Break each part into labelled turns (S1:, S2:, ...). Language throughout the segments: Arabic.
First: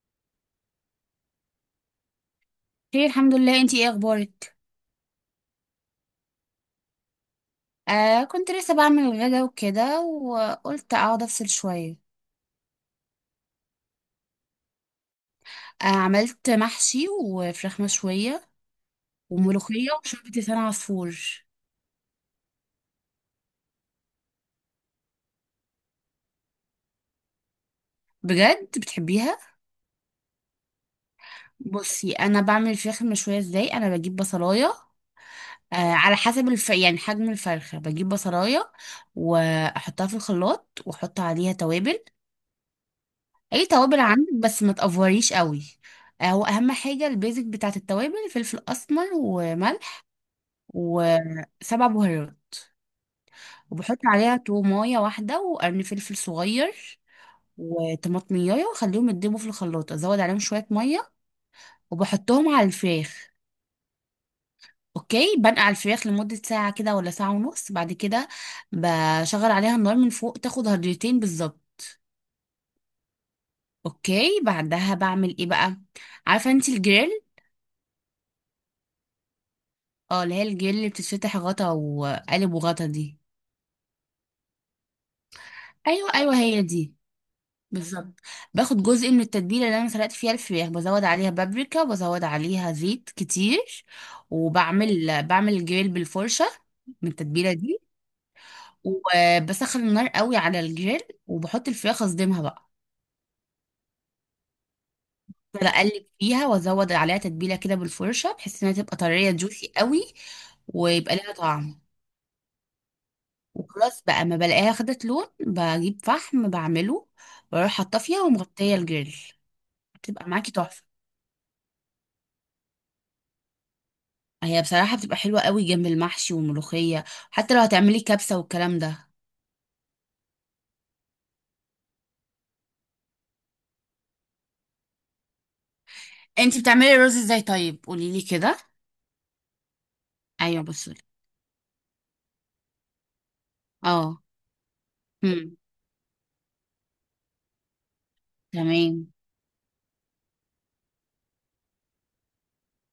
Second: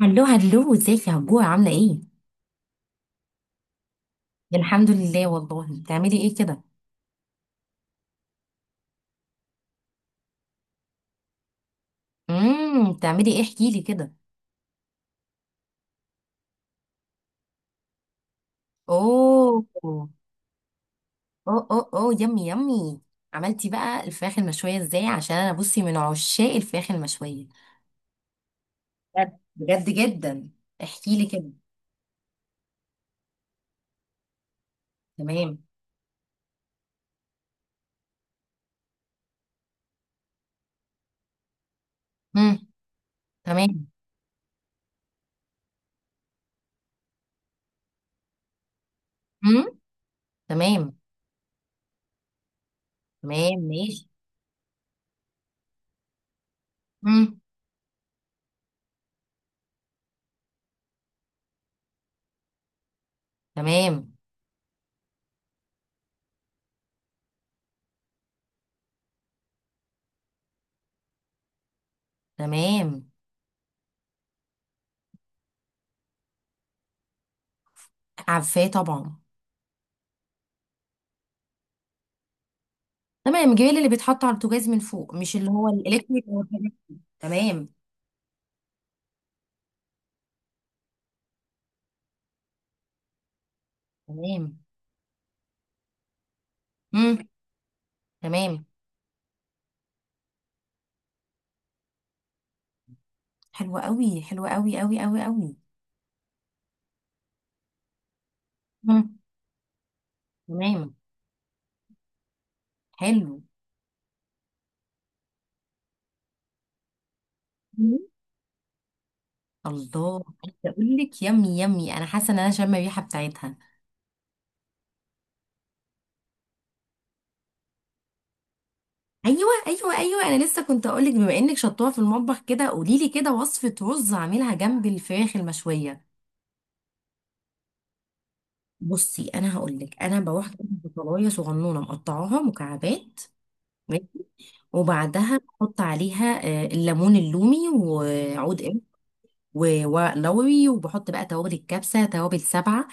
S1: هلو هلو، ازيك يا هجوه؟ عامله ايه؟
S2: خير، الحمد لله. انتي ايه اخبارك؟
S1: يعني الحمد لله والله. بتعملي ايه كده؟
S2: كنت لسه بعمل الغدا وكده، وقلت اقعد افصل شويه.
S1: بتعملي ايه؟ احكي لي كده.
S2: عملت محشي وفراخ مشويه،
S1: اوه
S2: وملوخيه
S1: اوه.
S2: وشوربه لسان عصفور.
S1: اوه اوه، يمي يمي. عملتي بقى الفراخ المشويه ازاي؟ عشان انا بصي من عشاق الفراخ المشويه.
S2: بجد
S1: بجد،
S2: بتحبيها؟
S1: بجد جدا. احكي لي كده.
S2: بصي، انا بعمل الفراخ المشويه ازاي. انا بجيب بصلايه
S1: تمام.
S2: آه، على حسب يعني حجم الفرخه، بجيب بصلايه واحطها في الخلاط واحط عليها توابل.
S1: امم.
S2: اي
S1: تمام.
S2: توابل عندك، بس ما تقفريش قوي. واهم حاجه البيزك بتاعت التوابل فلفل اسمر
S1: امم.
S2: وملح
S1: تمام.
S2: وسبع بهارات.
S1: تمام،
S2: وبحط
S1: ماشي.
S2: عليها تومايه واحده وقرن فلفل صغير
S1: امم.
S2: وطماطمية، واخليهم يتدبوا في الخلاط، ازود عليهم شويه ميه وبحطهم على الفراخ.
S1: تمام.
S2: اوكي، بنقع الفراخ لمده ساعه كده ولا ساعه ونص. بعد كده بشغل عليها النار من فوق، تاخد هضرتين بالظبط.
S1: تمام.
S2: اوكي، بعدها بعمل ايه بقى؟ عارفه انت الجريل؟
S1: عارفاه طبعا.
S2: اه، اللي هي الجريل اللي بتتفتح غطا وقالب وغطا دي.
S1: تمام، جميل. اللي بيتحط على البوتاجاز من فوق، مش اللي هو
S2: ايوه
S1: الالكتريك
S2: ايوه،
S1: أو
S2: هي
S1: الحاجات.
S2: دي
S1: تمام.
S2: بالظبط. باخد جزء من التتبيله اللي انا سلقت فيها الفراخ، بزود عليها بابريكا وبزود عليها زيت كتير.
S1: تمام.
S2: وبعمل الجريل بالفرشه من
S1: امم.
S2: التتبيله دي.
S1: تمام.
S2: وبسخن النار قوي على الجريل، وبحط الفراخ، اصدمها بقى.
S1: حلوة قوي، حلوة قوي قوي قوي قوي.
S2: افضل اقلب فيها وازود عليها تتبيله كده بالفرشه، بحيث انها تبقى
S1: امم.
S2: طريه جوسي قوي
S1: تمام.
S2: ويبقى لها طعم.
S1: حلو.
S2: وخلاص بقى، ما بلاقيها خدت لون، بجيب فحم بعمله واروح
S1: مم.
S2: حاطه فيها ومغطيه الجريل.
S1: الله،
S2: بتبقى معاكي
S1: عايزة
S2: تحفه.
S1: اقول لك يمي يمي، انا حاسة ان انا شامة الريحة بتاعتها.
S2: هي بصراحة بتبقى حلوة قوي جنب المحشي والملوخية، حتى لو هتعملي كبسة والكلام ده.
S1: ايوه ايوه ايوه، انا لسه كنت اقول لك، بما انك شطوها في المطبخ كده قولي لي كده وصفة رز اعملها جنب الفراخ المشوية.
S2: انتي بتعملي الرز ازاي؟ طيب قولي لي كده.
S1: بصي انا هقول لك، انا بروح
S2: ايوه
S1: جنب
S2: بصي.
S1: بطلايه صغنونه مقطعاها مكعبات. ماشي؟
S2: اه.
S1: وبعدها
S2: هم.
S1: احط عليها الليمون اللومي وعود
S2: تمام.
S1: ولوري، وبحط بقى توابل الكبسه، توابل سبعه،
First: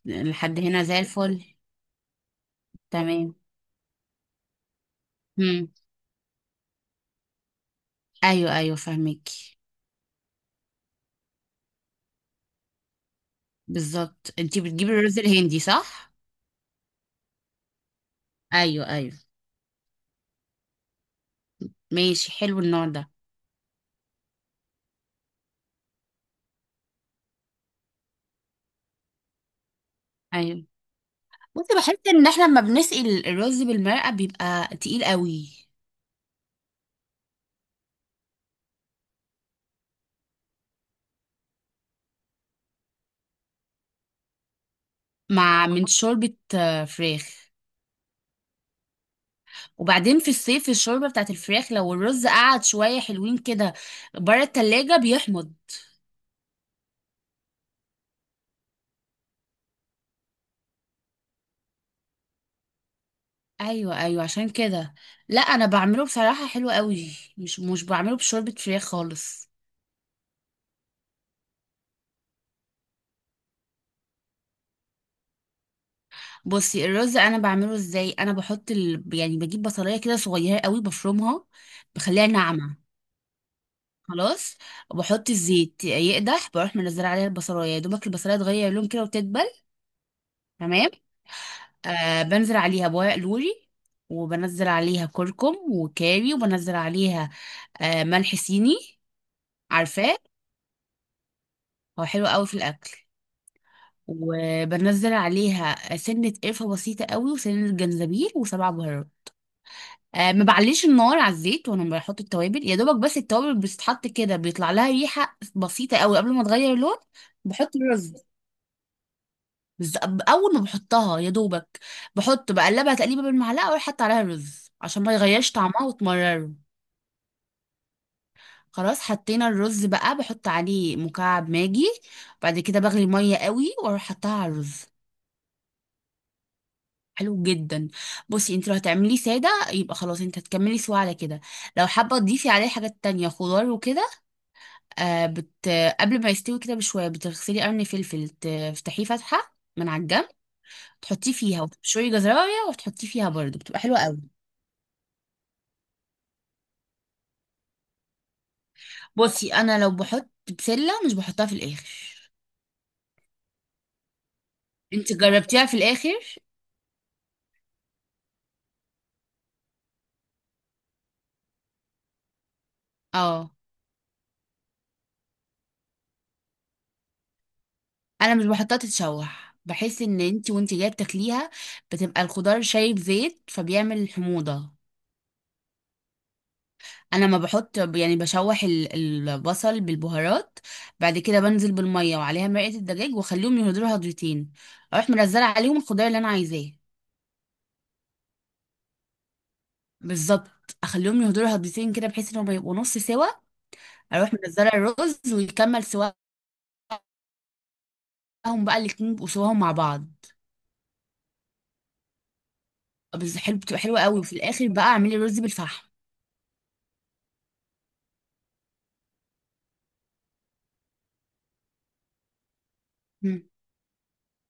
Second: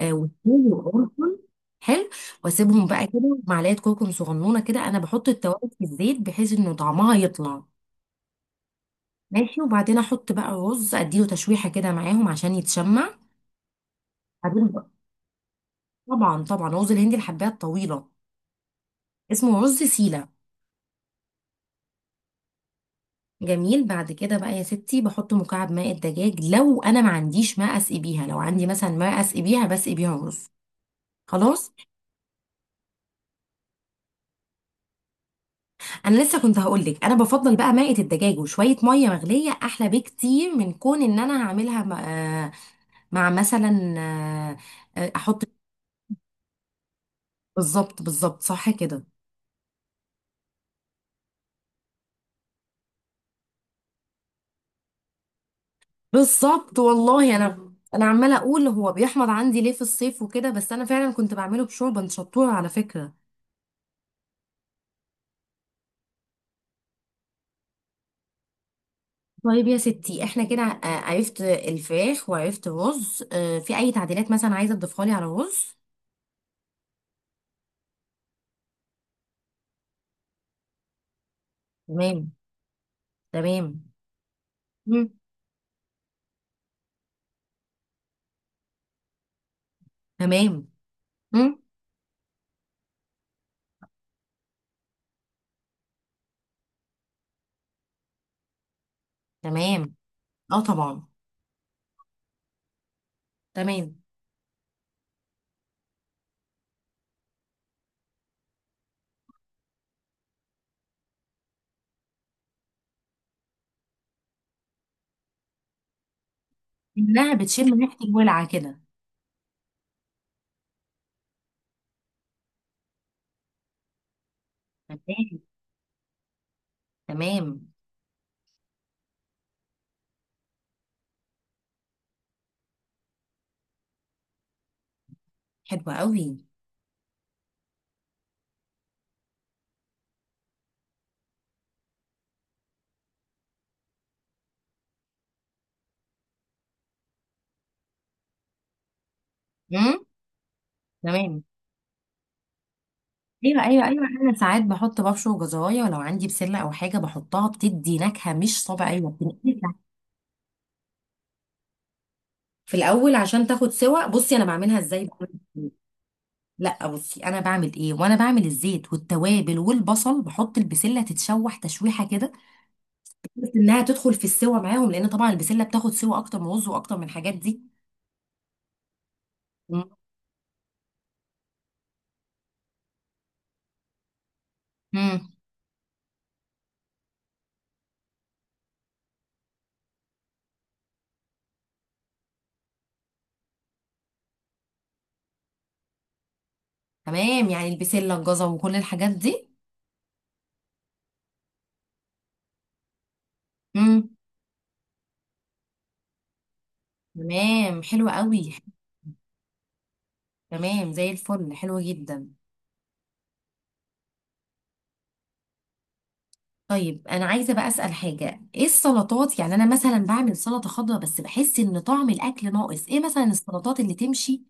S2: لحد
S1: وثوم
S2: هنا زي
S1: وقرفه.
S2: الفل.
S1: حلو. واسيبهم بقى
S2: تمام.
S1: كده، معلقه كركم صغنونه كده، انا بحط
S2: هم.
S1: التوابل في الزيت بحيث انه طعمها يطلع.
S2: ايوه ايوه فاهمك.
S1: ماشي. وبعدين احط بقى رز اديله تشويحه كده معاهم عشان يتشمع.
S2: بالظبط، انتي
S1: بعدين بقى-
S2: بتجيبي الرز الهندي صح؟
S1: طبعا، طبعا رز الهندي الحبايه الطويله.
S2: ايوه ايوه،
S1: اسمه رز سيله.
S2: ماشي، حلو النوع ده.
S1: جميل. بعد كده بقى يا ستي بحط مكعب ماء الدجاج. لو انا ما عنديش ماء اسقي بيها، لو عندي مثلا ماء اسقي بيها بسقي بيها رز.
S2: ايوه
S1: خلاص.
S2: بصي، بحس ان احنا لما بنسقي الرز بالمرقة بيبقى تقيل قوي.
S1: انا لسه كنت هقولك انا بفضل بقى مائة الدجاج وشويه ميه مغليه احلى بكتير من كون ان انا هعملها آه، مع مثلا احط.
S2: مع من شوربة فراخ.
S1: بالظبط، بالظبط، صح كده.
S2: وبعدين في الصيف الشوربة بتاعت الفراخ، لو الرز قعد شوية حلوين كده بره التلاجة، بيحمض.
S1: بالظبط والله. انا عماله اقول هو بيحمض عندي ليه في الصيف وكده، بس انا فعلا كنت بعمله بشوربه شطوره على فكره.
S2: ايوه ايوه، عشان كده. لا، انا بعمله بصراحة حلو قوي، مش بعمله بشوربة فراخ خالص.
S1: طيب يا ستي احنا كده، عرفت الفراخ وعرفت الرز، في اي تعديلات مثلا عايزه تضيفها لي على الرز؟
S2: بصي، الرز انا بعمله ازاي. انا بحط يعني بجيب بصلايه كده صغيره قوي بفرمها، بخليها
S1: تمام.
S2: ناعمه.
S1: تمام.
S2: خلاص.
S1: مم.
S2: وبحط الزيت يقدح، بروح منزله عليها البصلايه، يا دوبك البصلايه تغير لون كده وتدبل.
S1: تمام.
S2: تمام.
S1: مم.
S2: بنزل عليها بورق لوري، وبنزل عليها كركم وكاري، وبنزل عليها ملح صيني.
S1: تمام.
S2: عارفاه؟
S1: اه، طبعا.
S2: هو حلو قوي في الاكل.
S1: تمام.
S2: وبنزل عليها سنة قرفة بسيطة قوي، وسنة جنزبيل، وسبع بهارات. ما بعليش النار على الزيت وانا بحط التوابل، يا دوبك بس التوابل بتتحط كده بيطلع لها ريحة بسيطة قوي قبل ما تغير اللون.
S1: انها بتشم
S2: بحط
S1: ريحه
S2: الرز.
S1: الولعه كده.
S2: بز- اول ما بحطها يا دوبك، بحط بقلبها تقليبه بالمعلقه، واروح حاطه عليها رز عشان ما
S1: تمام.
S2: يغيرش طعمها وتمرره.
S1: تمام،
S2: خلاص، حطينا الرز بقى، بحط عليه مكعب ماجي. بعد كده بغلي الميه قوي واروح حطها على الرز.
S1: حلوه قوي.
S2: حلو جدا. بصي، انت لو هتعمليه ساده يبقى خلاص، انت هتكملي سوا على كده. لو حابه تضيفي عليه حاجات تانية خضار وكده، آه بت... قبل ما يستوي كده بشويه، بتغسلي قرن فلفل تفتحيه فتحه من على
S1: امم.
S2: الجنب، تحطيه
S1: تمام.
S2: فيها وتبشري جزرايه وتحطيه فيها برضه،
S1: ايوه
S2: بتبقى
S1: ايوه
S2: حلوه
S1: ايوه،
S2: قوي.
S1: انا ساعات بحط ببشر وجزرايه، ولو عندي بسله او حاجه بحطها بتدي نكهه مش طبيعيه
S2: بصي،
S1: بتنقلها.
S2: انا لو بحط بسله، مش بحطها في الاخر.
S1: في الاول عشان تاخد سوا. بصي انا بعملها ازاي
S2: انت
S1: بقى؟
S2: جربتيها في الاخر؟
S1: لا، بصي انا بعمل ايه، وانا بعمل الزيت والتوابل والبصل بحط البسله تتشوح تشويحه كده، بس
S2: اه.
S1: انها تدخل في السوا معاهم، لان طبعا البسله بتاخد سوا اكتر من رز واكتر من الحاجات دي.
S2: انا مش بحطها تتشوح، بحس ان انت وانت جايه بتاكليها بتبقى الخضار شايب زيت، فبيعمل حموضه.
S1: مم.
S2: انا ما بحط، يعني بشوح البصل بالبهارات. بعد كده بنزل بالميه وعليها مرقه الدجاج، واخليهم يهدروا هضرتين. اروح منزله عليهم الخضار اللي انا عايزاه.
S1: تمام، يعني البسلة الجزر وكل الحاجات دي.
S2: بالظبط، اخليهم يهدروا هضرتين كده بحيث انهم يبقوا نص سوا.
S1: امم.
S2: اروح منزله الرز ويكمل سواهم.
S1: تمام، حلوة قوي.
S2: بقى الاتنين يبقوا سواهم مع بعض.
S1: تمام، زي الفل، حلوة جدا.
S2: بس حلو، بتبقى حلوه قوي. وفي الاخر بقى اعملي رز بالفحم.
S1: طيب انا عايزة بقى اسأل حاجة. ايه السلطات؟ يعني انا مثلا بعمل سلطة خضراء بس بحس ان طعم الاكل ناقص. ايه مثلا السلطات اللي تمشي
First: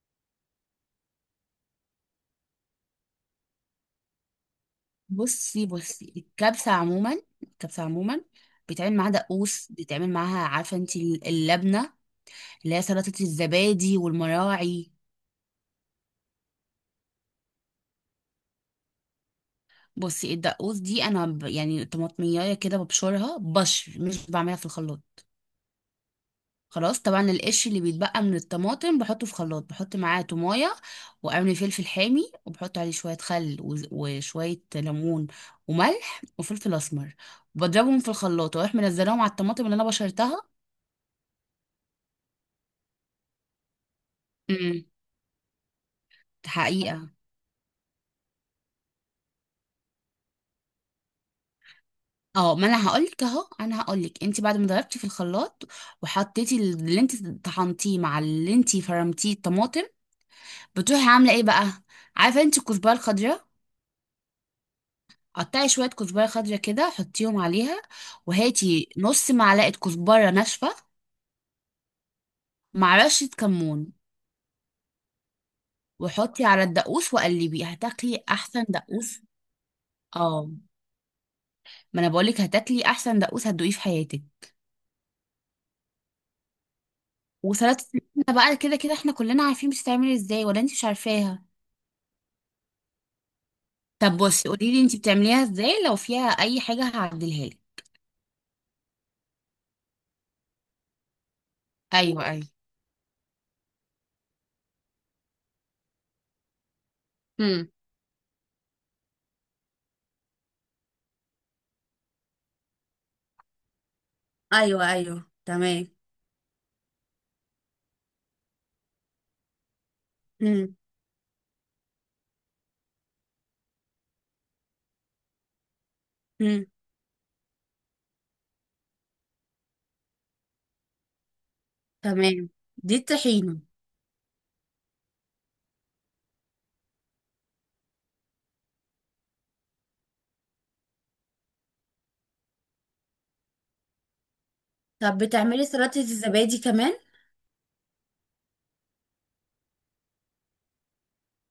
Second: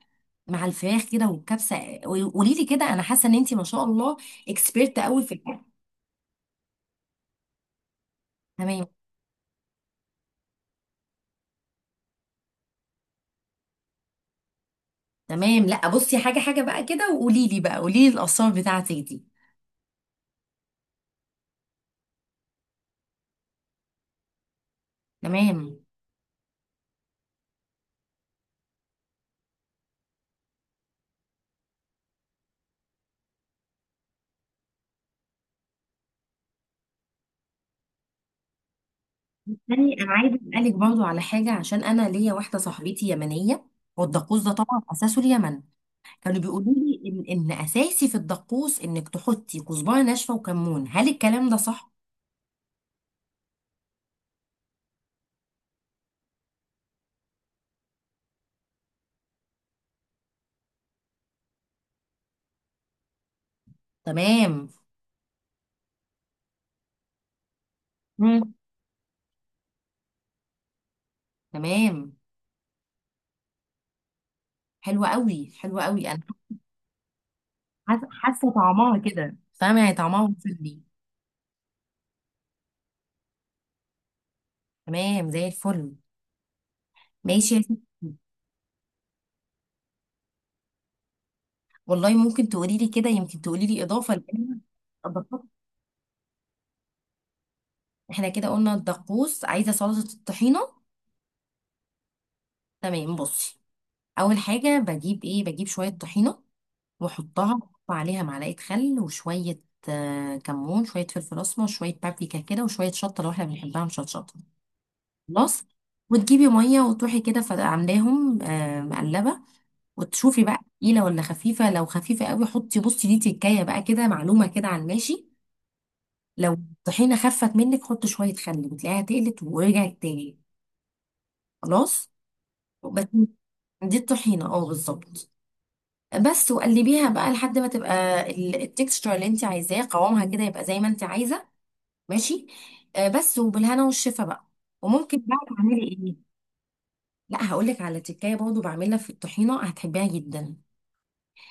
S1: مع الفراخ كده والكبسة؟ قولي لي كده، انا حاسة ان انتي ما شاء الله اكسبيرت قوي في الاكل.
S2: بصي الكبسة عموما،
S1: تمام.
S2: بيتعمل معاها دقوس، بيتعمل معاها، عارفة انت اللبنة اللي هي سلطة الزبادي والمراعي؟
S1: تمام. لا، بصي حاجة حاجة بقى كده، وقولي لي بقى، قولي لي الاسرار بتاعتك دي.
S2: بصي، الدقوس دي انا يعني طماطمية كده ببشرها بشر، مش بعملها في الخلاط.
S1: تمام.
S2: خلاص، طبعا القش اللي بيتبقى من الطماطم بحطه في خلاط، بحط معاه تومايه وقرن فلفل حامي، وبحط عليه شويه خل وشويه ليمون وملح وفلفل اسمر. بضربهم في الخلاط واروح منزلاهم على الطماطم اللي انا
S1: يعني انا عايزه
S2: بشرتها.
S1: اسالك برضو على حاجه عشان انا ليا واحده صاحبتي يمنيه. والدقوس ده طبعا اساسه اليمن. كانوا بيقولوا لي
S2: حقيقة؟
S1: ان اساسي في الدقوس انك تحطي كزبره ناشفه وكمون. هل الكلام ده صح؟
S2: اه، ما انا هقولك اهو. انا هقولك انت بعد ما ضربتي في الخلاط، وحطيتي اللي انت طحنتيه مع اللي انت فرمتيه الطماطم، بتروحي عامله ايه بقى؟ عارفه انت الكزبره الخضراء؟
S1: تمام.
S2: قطعي شويه كزبره خضراء كده، حطيهم عليها،
S1: مم.
S2: وهاتي نص معلقه كزبره ناشفه
S1: تمام،
S2: مع رشه كمون،
S1: حلوه قوي، حلوه قوي. انا
S2: وحطي على الدقوس وقلبي، هتاكلي
S1: حاسه
S2: احسن
S1: طعمها
S2: دقوس.
S1: كده، فاهمه يعني، طعمها
S2: اه،
S1: وصلني.
S2: ما انا بقولك هتاكلي احسن دقوس هتدوقيه في حياتك.
S1: تمام، زي الفل. ماشي يا
S2: وسلطه
S1: ستي.
S2: اللحمة بقى، كده كده احنا كلنا عارفين بتتعمل ازاي، ولا انت مش عارفاها؟
S1: والله ممكن تقولي لي كده، يمكن تقولي لي اضافه
S2: طب بصي،
S1: لان
S2: قولي لي انت بتعمليها
S1: الدقوس-
S2: ازاي، لو فيها اي حاجه هعدلها لك.
S1: احنا كده قلنا الدقوس عايزه سلطه الطحينه.
S2: ايوه ايوه.
S1: تمام، بصي. اول حاجه بجيب ايه؟ بجيب شويه طحينه، واحطها
S2: امم.
S1: واحط عليها معلقه خل، وشويه كمون، شويه فلفل اسمر، شويه بابريكا كده، وشويه شطه لو احنا بنحبها مشطشطه.
S2: ايوه ايوه.
S1: خلاص.
S2: تمام.
S1: وتجيبي ميه وتروحي كده عاملاهم مقلبه، وتشوفي بقى
S2: امم.
S1: تقيله ولا خفيفه. لو خفيفه قوي حطي، بصي دي تكايه بقى كده، معلومه كده على الماشي، لو
S2: امم.
S1: الطحينه خفت منك حطي شويه خل بتلاقيها تقلت ورجعت تاني. خلاص.
S2: تمام. دي
S1: بس
S2: الطحينه.
S1: دي الطحينه، اه، بالظبط. بس وقلبيها بقى لحد ما تبقى التكستشر اللي انت عايزاه قوامها كده يبقى زي ما انت عايزه. ماشي. بس وبالهنا والشفا بقى.
S2: طب
S1: وممكن بقى
S2: بتعملي
S1: تعملي
S2: سلطه
S1: ايه؟
S2: الزبادي كمان؟
S1: لا، هقول لك على تكايه برضه بعملها في الطحينه هتحبيها جدا.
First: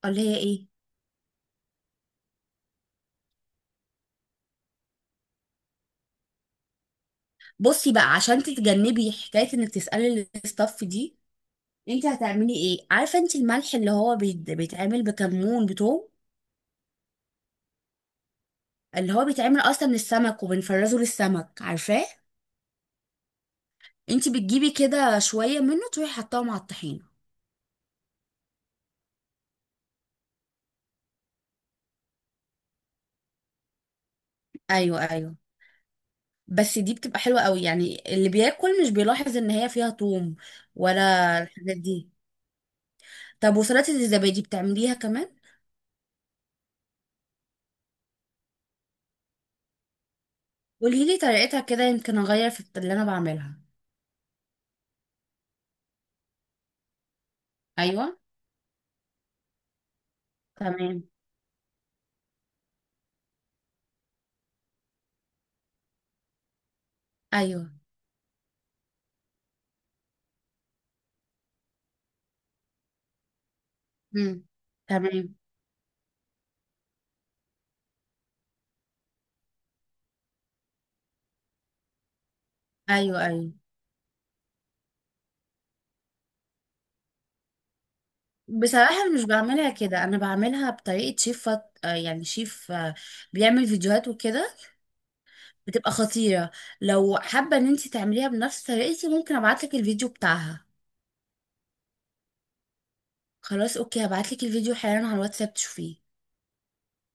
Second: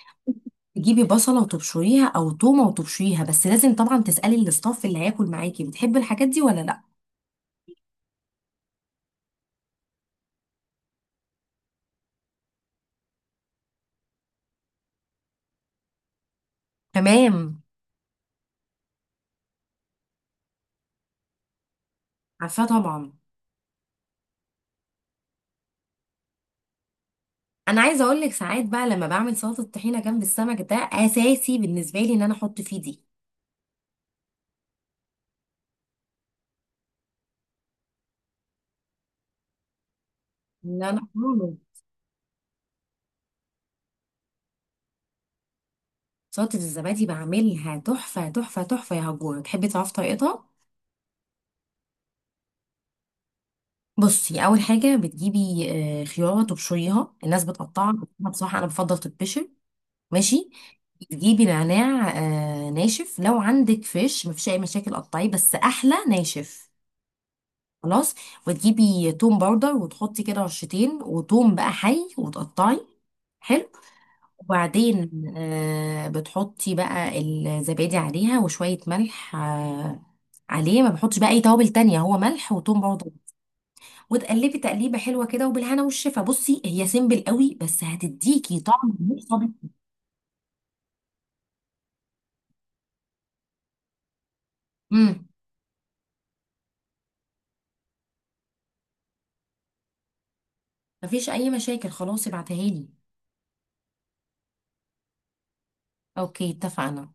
S2: ولا هي ايه؟
S1: تجيبي بصله وتبشريها او تومه وتبشريها، بس لازم طبعا تسالي الاستاف اللي هياكل معاكي بتحب الحاجات دي ولا لا.
S2: بصي بقى، عشان تتجنبي حكايه انك تسالي الاستاف دي، انت هتعملي ايه؟ عارفه انت الملح اللي هو بيتعمل بكمون بتوم،
S1: تمام.
S2: اللي هو بيتعمل اصلا من السمك وبنفرزه للسمك؟ عارفاه؟
S1: عارفاه طبعا.
S2: انت بتجيبي كده شويه منه، تروحي حطاه مع الطحينه.
S1: انا عايزه اقول لك ساعات بقى لما بعمل سلطه الطحينه جنب السمك، ده اساسي بالنسبه لي ان انا احط فيه دي.
S2: ايوه ايوه. بس دي بتبقى حلوة قوي، يعني اللي بياكل مش بيلاحظ ان هي فيها توم
S1: ان
S2: ولا
S1: انا
S2: الحاجات دي. طب، وسلطة الزبادي بتعمليها كمان؟
S1: سلطة الزبادي بعملها تحفة تحفة تحفة يا هجورة. تحبي تعرفي طريقتها؟
S2: قولي لي طريقتها كده، يمكن اغير في اللي انا بعملها.
S1: بصي، أول حاجة بتجيبي خيارة تبشريها. الناس بتقطعها بس
S2: ايوه.
S1: أنا بصراحة أنا بفضل تتبشر. ماشي.
S2: تمام.
S1: تجيبي نعناع ناشف. لو عندك فيش مفيش أي مشاكل قطعيه بس أحلى ناشف.
S2: ايوه.
S1: خلاص. وتجيبي توم باودر وتحطي كده رشتين، وتوم بقى حي وتقطعي. حلو.
S2: امم.
S1: وبعدين
S2: تمام.
S1: بتحطي بقى الزبادي عليها وشوية ملح، عليه ما بحطش بقى اي توابل تانية، هو ملح وتوم باودر.
S2: ايوه ايوه.
S1: وتقلبي تقليبه حلوه كده وبالهنا والشفا. بصي هي سيمبل قوي بس هتديكي طعم
S2: بصراحة مش
S1: مش طبيعي.
S2: بعملها كده، انا بعملها بطريقة شيف فط... آه، يعني شيف آه، بيعمل فيديوهات وكده،
S1: امم.
S2: بتبقى خطيرة. لو حابة ان انت تعمليها بنفس طريقتي ممكن ابعتلك الفيديو بتاعها.
S1: مفيش اي مشاكل، خلاص، ابعتها لي.
S2: خلاص، اوكي، هبعتلك الفيديو حالا على الواتساب تشوفيه.
S1: اوكي اتفقنا.